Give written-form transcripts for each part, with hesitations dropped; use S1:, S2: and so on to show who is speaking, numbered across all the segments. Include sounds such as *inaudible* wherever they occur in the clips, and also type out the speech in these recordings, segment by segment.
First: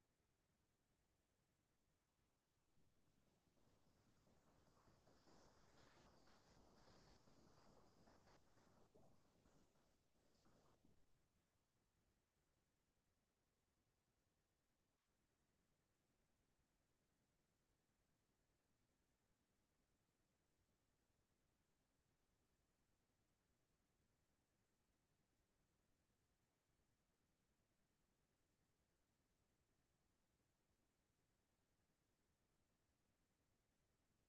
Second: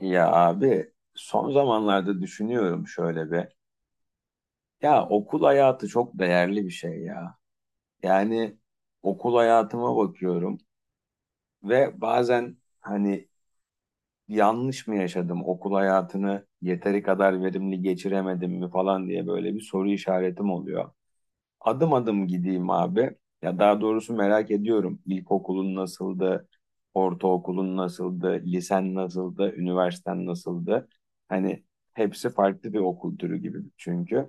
S1: Ya abi son zamanlarda düşünüyorum şöyle bir. Ya okul hayatı çok değerli bir şey ya. Yani okul hayatıma bakıyorum ve bazen hani yanlış mı yaşadım, okul hayatını yeteri kadar verimli geçiremedim mi falan diye böyle bir soru işaretim oluyor. Adım adım gideyim abi. Ya daha doğrusu merak ediyorum. İlkokulun nasıldı? Ortaokulun nasıldı? Lisen nasıldı? Üniversiten nasıldı? Hani hepsi farklı bir okul türü gibi çünkü.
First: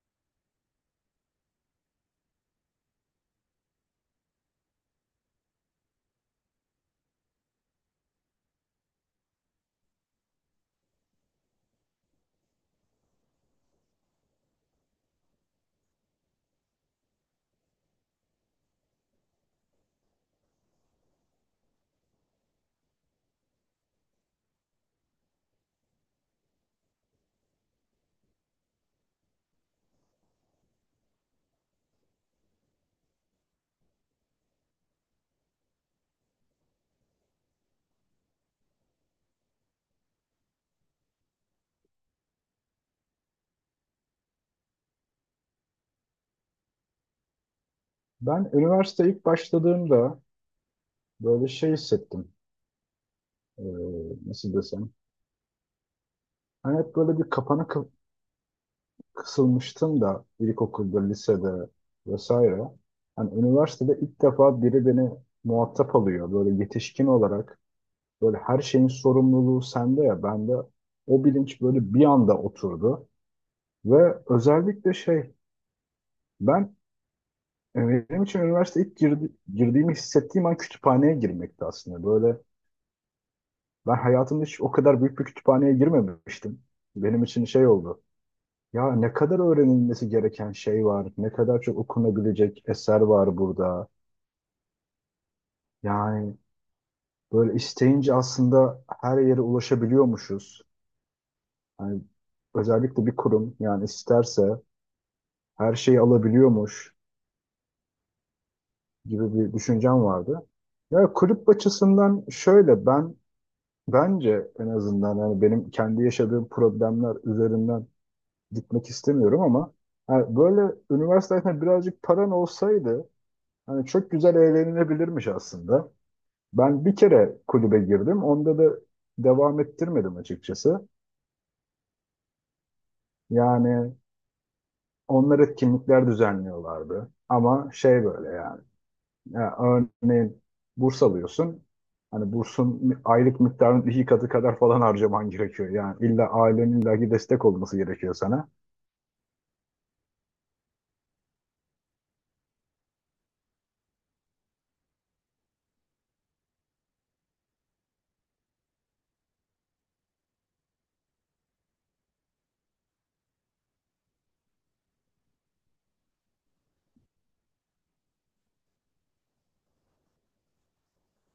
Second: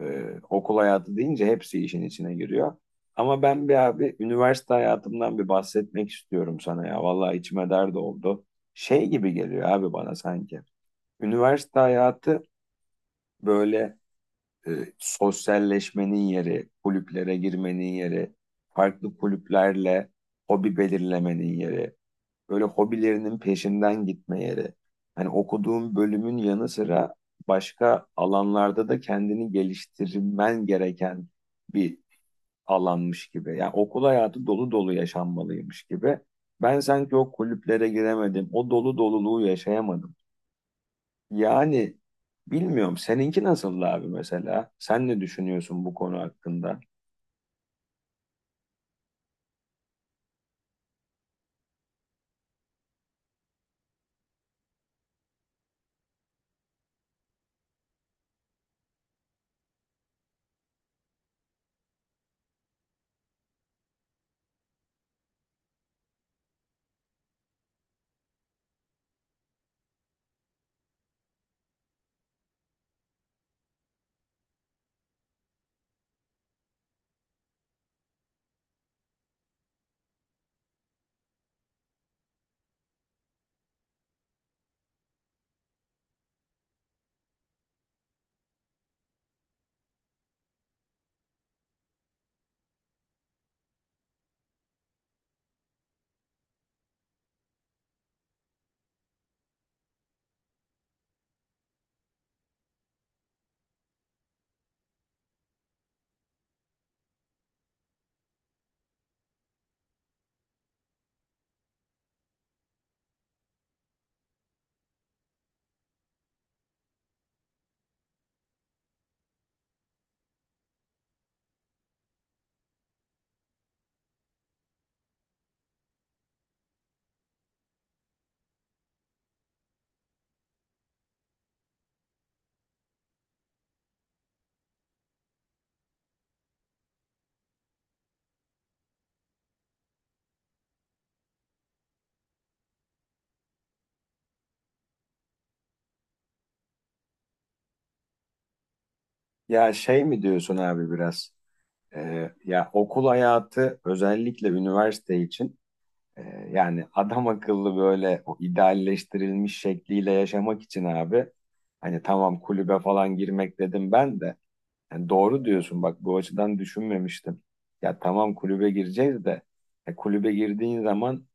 S1: Ee, Okul hayatı deyince hepsi işin içine giriyor. Ama ben bir abi üniversite hayatımdan bir bahsetmek istiyorum sana ya. Vallahi içime dert oldu. Şey gibi geliyor abi bana sanki. Üniversite hayatı böyle e, sosyalleşmenin yeri, kulüplere girmenin yeri, farklı kulüplerle hobi belirlemenin yeri, böyle hobilerinin peşinden gitme yeri. Hani okuduğun bölümün yanı sıra başka alanlarda da kendini geliştirmen gereken bir alanmış gibi. Yani okul hayatı dolu dolu yaşanmalıymış gibi. Ben sanki o kulüplere giremedim, o dolu doluluğu yaşayamadım. Yani bilmiyorum seninki nasıl abi mesela? Sen ne düşünüyorsun bu konu hakkında?
S2: Ben üniversite ilk başladığımda böyle şey hissettim. Ee, Nasıl desem. Hani hep böyle bir kısılmıştım da ilkokulda, lisede vesaire. Hani üniversitede ilk defa biri beni muhatap alıyor. Böyle yetişkin olarak böyle her şeyin sorumluluğu sende ya. Bende o bilinç böyle bir anda oturdu. Ve özellikle şey ben benim için üniversite ilk girdiğimi hissettiğim an kütüphaneye girmekti aslında. Böyle ben hayatımda hiç o kadar büyük bir kütüphaneye girmemiştim. Benim için şey oldu. Ya ne kadar öğrenilmesi gereken şey var, ne kadar çok okunabilecek eser var burada. Yani böyle isteyince aslında her yere ulaşabiliyormuşuz. Yani özellikle bir kurum yani isterse her şeyi alabiliyormuş gibi bir düşüncem vardı. Ya kulüp açısından şöyle ben, bence en azından hani benim kendi yaşadığım problemler üzerinden gitmek istemiyorum ama yani böyle üniversite hayatında birazcık paran olsaydı hani çok güzel eğlenilebilirmiş aslında. Ben bir kere kulübe girdim. Onda da devam ettirmedim açıkçası. Yani onlar etkinlikler düzenliyorlardı. Ama şey böyle yani. Ya örneğin burs alıyorsun. Hani bursun aylık miktarının iki katı kadar falan harcaman gerekiyor. Yani illa ailenin illaki destek olması gerekiyor sana.
S1: Ya şey mi diyorsun abi biraz? Ya okul hayatı özellikle üniversite için e, yani adam akıllı böyle o idealleştirilmiş şekliyle yaşamak için abi, hani tamam kulübe falan girmek dedim ben de. Yani doğru diyorsun, bak bu açıdan düşünmemiştim. Ya tamam kulübe gireceğiz de kulübe girdiğin zaman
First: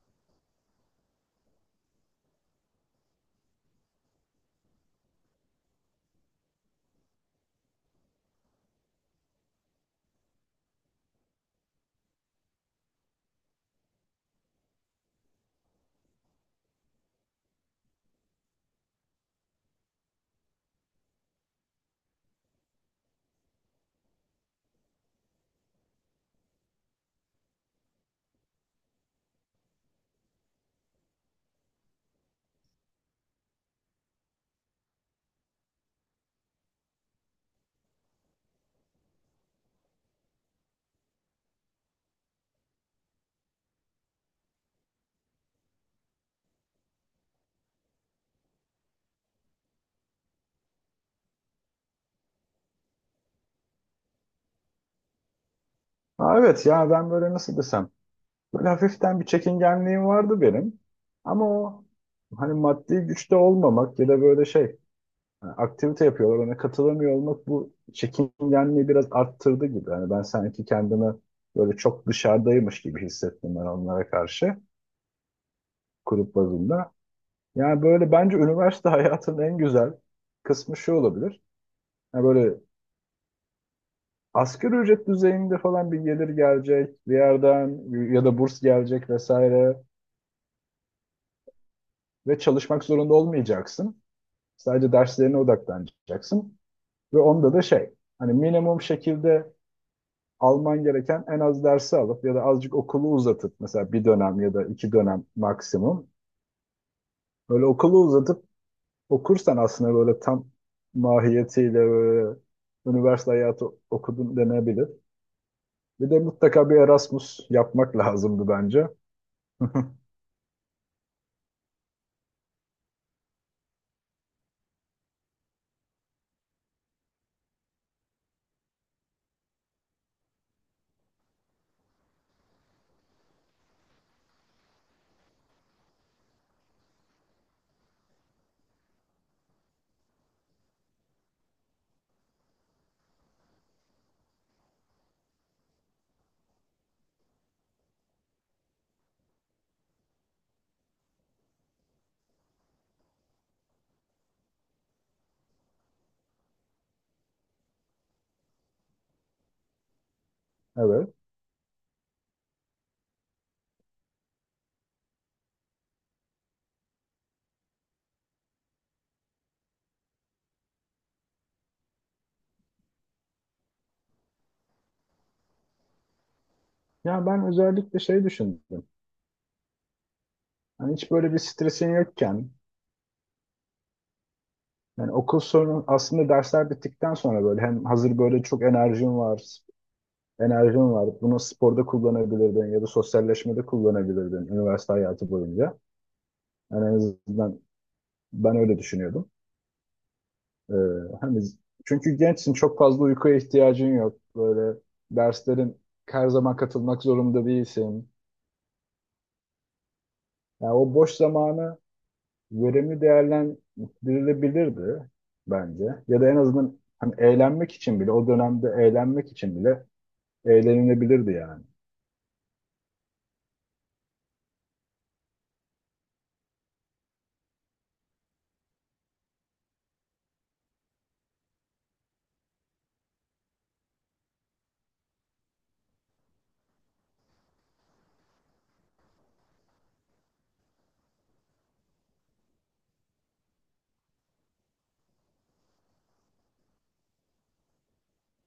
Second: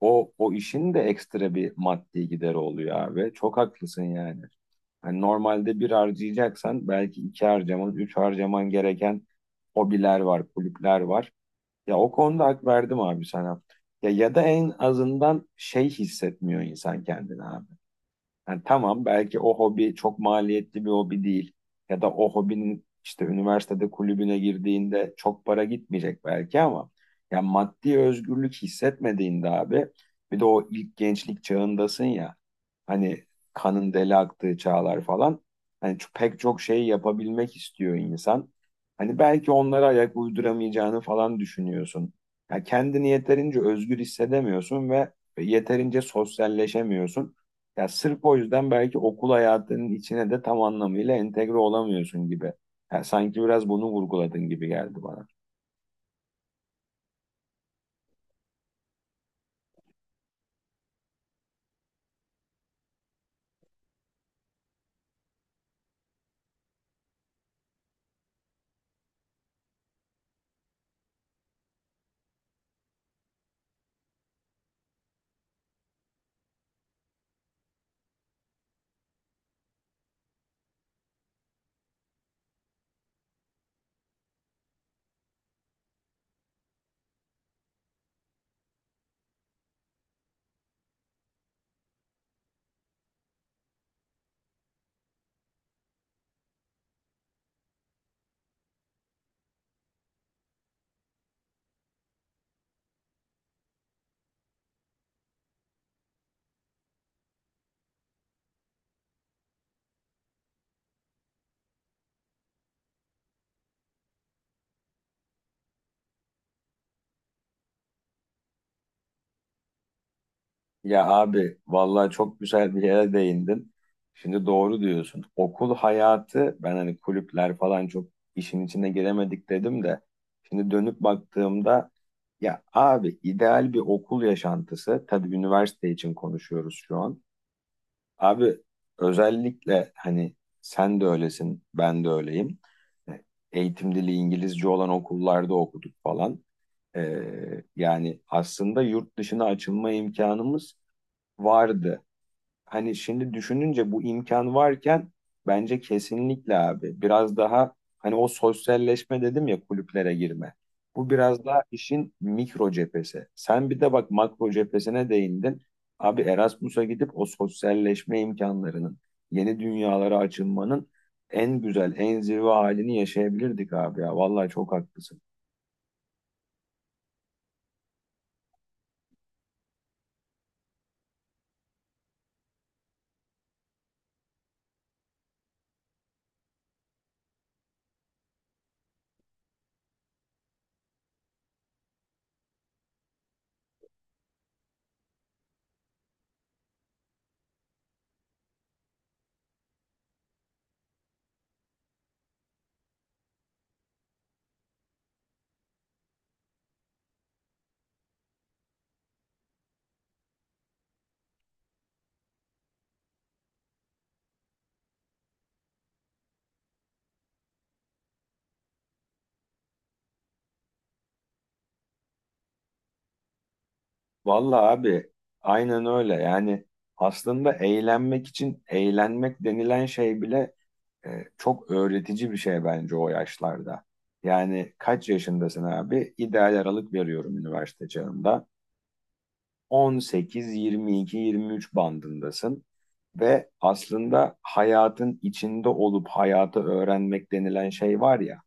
S1: o işin de ekstra bir maddi gideri oluyor abi. Çok haklısın yani. Hani normalde bir harcayacaksan belki iki harcaman, üç harcaman gereken hobiler var, kulüpler var. Ya o konuda hak verdim abi sana. Ya, ya da en azından şey hissetmiyor insan kendini abi. Yani tamam belki o hobi çok maliyetli bir hobi değil. Ya da o hobinin işte üniversitede kulübüne girdiğinde çok para gitmeyecek belki ama ya maddi özgürlük hissetmediğinde abi, bir de o ilk gençlik çağındasın ya, hani kanın deli aktığı çağlar falan, hani pek çok şey yapabilmek istiyor insan. Hani belki onlara ayak uyduramayacağını falan düşünüyorsun. Ya kendini yeterince özgür hissedemiyorsun ve yeterince sosyalleşemiyorsun. Ya sırf o yüzden belki okul hayatının içine de tam anlamıyla entegre olamıyorsun gibi. Ya sanki biraz bunu vurguladın gibi geldi bana.
S2: Ha, evet ya ben böyle nasıl desem, böyle hafiften bir çekingenliğim vardı benim. Ama o hani maddi güçte olmamak ya da böyle şey hani aktivite yapıyorlar ona katılamıyor olmak bu çekingenliği biraz arttırdı gibi. Yani ben sanki kendimi böyle çok dışarıdaymış gibi hissettim ben onlara karşı grup bazında. Yani böyle bence üniversite *laughs* hayatının en güzel kısmı şu olabilir. Yani böyle asgari ücret düzeyinde falan bir gelir gelecek bir yerden ya da burs gelecek vesaire ve çalışmak zorunda olmayacaksın. Sadece derslerine odaklanacaksın. Ve onda da şey, hani minimum şekilde alman gereken en az dersi alıp ya da azıcık okulu uzatıp mesela bir dönem ya da iki dönem maksimum. Böyle okulu uzatıp okursan aslında böyle tam mahiyetiyle böyle üniversite hayatı okudun denebilir. Bir de mutlaka bir Erasmus yapmak lazımdı bence. *laughs*
S1: Ya abi vallahi çok güzel bir yere değindin. Şimdi doğru diyorsun. Okul hayatı, ben hani kulüpler falan çok işin içine giremedik dedim de şimdi dönüp baktığımda, ya abi, ideal bir okul yaşantısı, tabii üniversite için konuşuyoruz şu an. Abi, özellikle hani sen de öylesin, ben de öyleyim. E, eğitim dili İngilizce olan okullarda okuduk falan. Ee, Yani aslında yurt dışına açılma imkanımız vardı. Hani şimdi düşününce bu imkan varken bence kesinlikle abi biraz daha, hani o sosyalleşme dedim ya, kulüplere girme.
S2: Evet.
S1: Bu biraz daha işin mikro cephesi. Sen bir de bak makro cephesine değindin. Abi Erasmus'a gidip o sosyalleşme imkanlarının, yeni dünyalara açılmanın en güzel, en zirve halini yaşayabilirdik abi ya. Vallahi çok haklısın.
S2: Ya ben özellikle şey düşündüm. Hani hiç böyle bir stresin yokken, yani okul sorunu aslında dersler bittikten sonra böyle hem hazır böyle çok enerjin var. Bunu sporda kullanabilirdin ya da sosyalleşmede kullanabilirdin üniversite hayatı boyunca. Yani en azından ben öyle düşünüyordum. Ee, Hani çünkü gençsin, çok fazla uykuya ihtiyacın yok. Böyle derslerin her zaman katılmak zorunda değilsin. Yani o boş zamanı verimli değerlendirilebilirdi bence. Ya da en azından hani eğlenmek için bile o dönemde eğlenmek için bile eğlenilebilirdi yani.
S1: Vallahi abi aynen öyle. Yani aslında eğlenmek için eğlenmek denilen şey bile, e, çok öğretici bir şey bence o yaşlarda. Yani kaç yaşındasın abi? İdeal aralık veriyorum, üniversite çağında. 18, 22, 23 bandındasın. Ve aslında hayatın içinde olup hayatı öğrenmek denilen şey var ya.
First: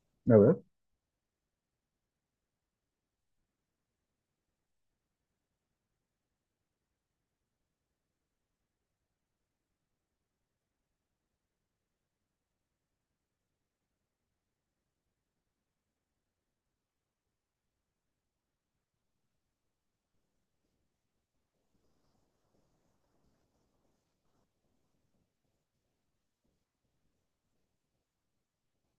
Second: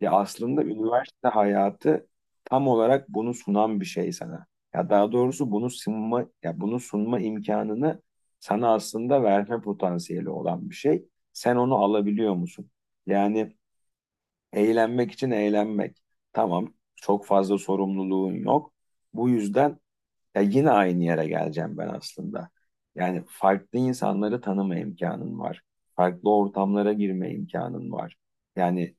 S1: Ya
S2: Evet.
S1: aslında üniversite hayatı tam olarak bunu sunan bir şey sana. Ya daha doğrusu bunu sunma, ya bunu sunma imkanını sana aslında verme potansiyeli olan bir şey. Sen onu alabiliyor musun? Yani eğlenmek için eğlenmek. Tamam, çok fazla sorumluluğun yok. Bu yüzden ya yine aynı yere geleceğim ben aslında. Yani farklı insanları tanıma imkanın var. Farklı ortamlara girme imkanın var. Yani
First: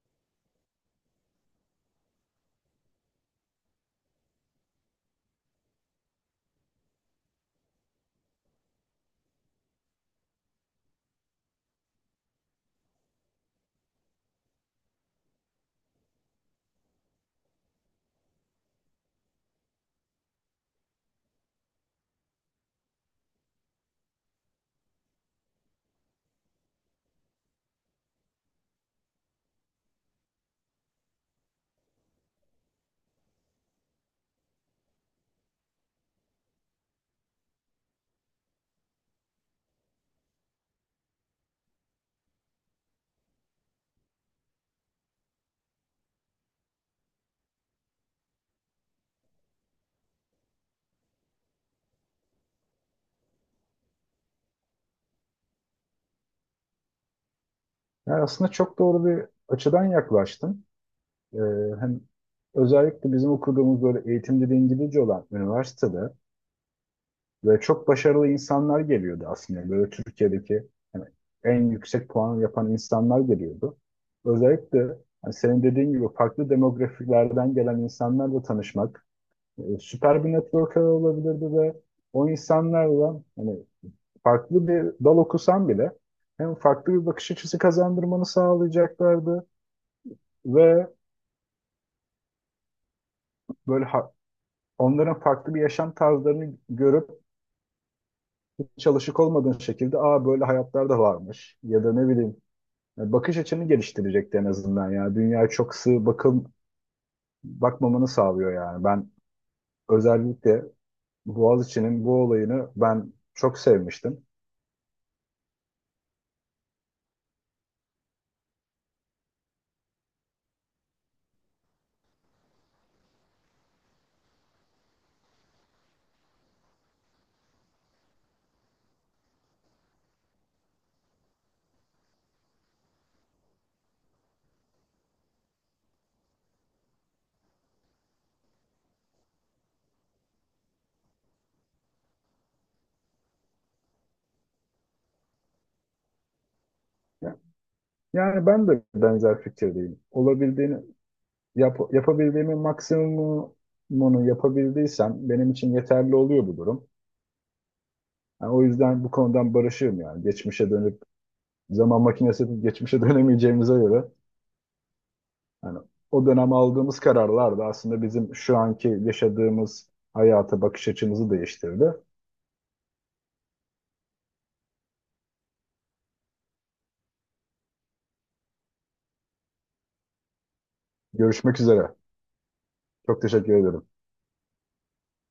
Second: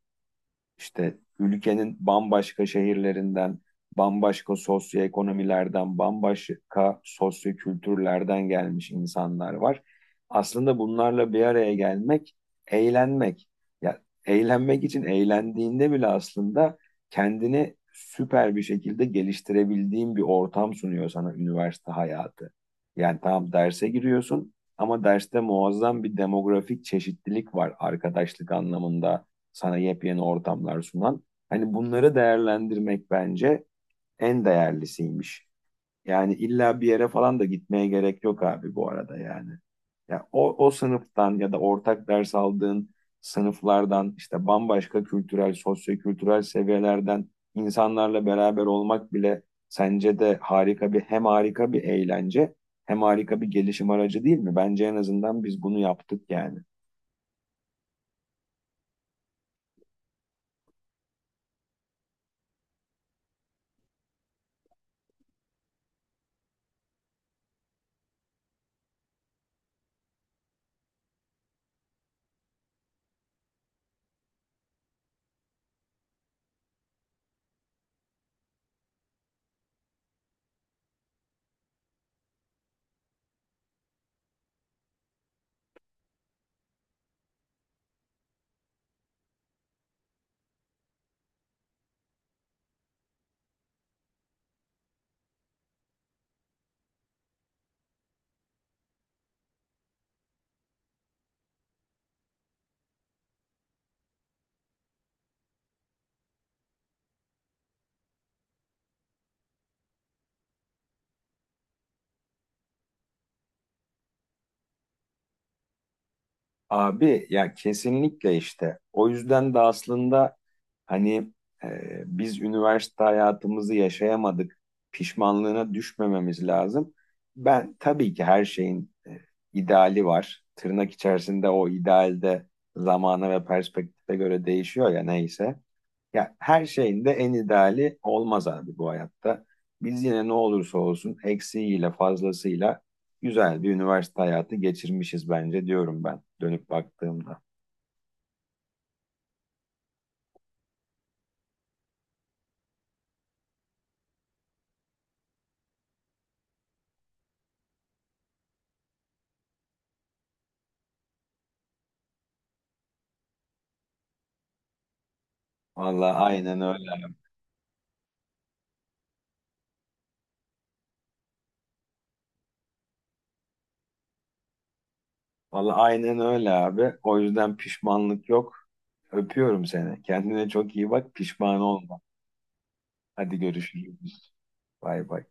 S1: işte ülkenin bambaşka şehirlerinden, bambaşka sosyoekonomilerden, bambaşka sosyokültürlerden gelmiş insanlar var. Aslında bunlarla bir araya gelmek, eğlenmek. Ya eğlenmek için eğlendiğinde bile aslında kendini süper bir şekilde geliştirebildiğin bir ortam sunuyor sana üniversite hayatı. Yani tamam derse giriyorsun, ama derste muazzam bir demografik çeşitlilik var, arkadaşlık anlamında sana yepyeni ortamlar sunan. Hani bunları değerlendirmek bence en değerlisiymiş. Yani illa bir yere falan da gitmeye gerek yok abi bu arada yani. Ya o sınıftan ya da ortak ders aldığın sınıflardan işte bambaşka kültürel, sosyokültürel seviyelerden insanlarla beraber olmak bile, sence de harika bir, hem harika bir eğlence hem harika bir gelişim aracı değil mi? Bence en azından biz bunu yaptık yani.
S2: Yani aslında çok doğru bir açıdan yaklaştın. Ee, Hem özellikle bizim okuduğumuz böyle eğitim dili İngilizce olan üniversitede ve çok başarılı insanlar geliyordu aslında. Böyle Türkiye'deki hani en yüksek puan yapan insanlar geliyordu. Özellikle hani senin dediğin gibi farklı demografilerden gelen insanlarla tanışmak süper bir networker olabilirdi ve o insanlarla hani farklı bir dal okusan bile hem farklı bir bakış açısı kazandırmanı sağlayacaklardı ve böyle onların farklı bir yaşam tarzlarını görüp çalışık olmadığın şekilde aa böyle hayatlar da varmış ya da ne bileyim yani bakış açını geliştirecekti en azından. Yani dünyaya çok sığ bakmamanı sağlıyor. Yani ben özellikle Boğaziçi'nin bu olayını ben çok sevmiştim.
S1: Abi ya kesinlikle işte. O yüzden de aslında hani, e, biz üniversite hayatımızı yaşayamadık. Pişmanlığına düşmememiz lazım. Ben tabii ki her şeyin e, ideali var. Tırnak içerisinde o idealde zamana ve perspektife göre değişiyor ya, neyse. Ya her şeyin de en ideali olmaz abi bu hayatta. Biz yine ne olursa olsun eksiğiyle fazlasıyla güzel bir üniversite hayatı geçirmişiz bence, diyorum ben dönüp baktığımda.
S2: Yani ben de benzer fikirdeyim. Yapabildiğimin maksimumunu yapabildiysem benim için yeterli oluyor bu durum. Yani o yüzden bu konudan barışığım yani. Geçmişe dönüp zaman makinesi yapıp geçmişe *laughs* dönemeyeceğimize göre yani
S1: Vallahi
S2: o dönem
S1: aynen öyle
S2: aldığımız
S1: abi.
S2: kararlar da aslında bizim şu anki yaşadığımız hayata bakış açımızı değiştirdi.
S1: Vallahi aynen öyle abi. O yüzden pişmanlık yok. Öpüyorum seni. Kendine çok iyi bak.
S2: Görüşmek
S1: Pişman
S2: üzere.
S1: olma.
S2: Çok
S1: Hadi
S2: teşekkür ederim.
S1: görüşürüz. Bay bay.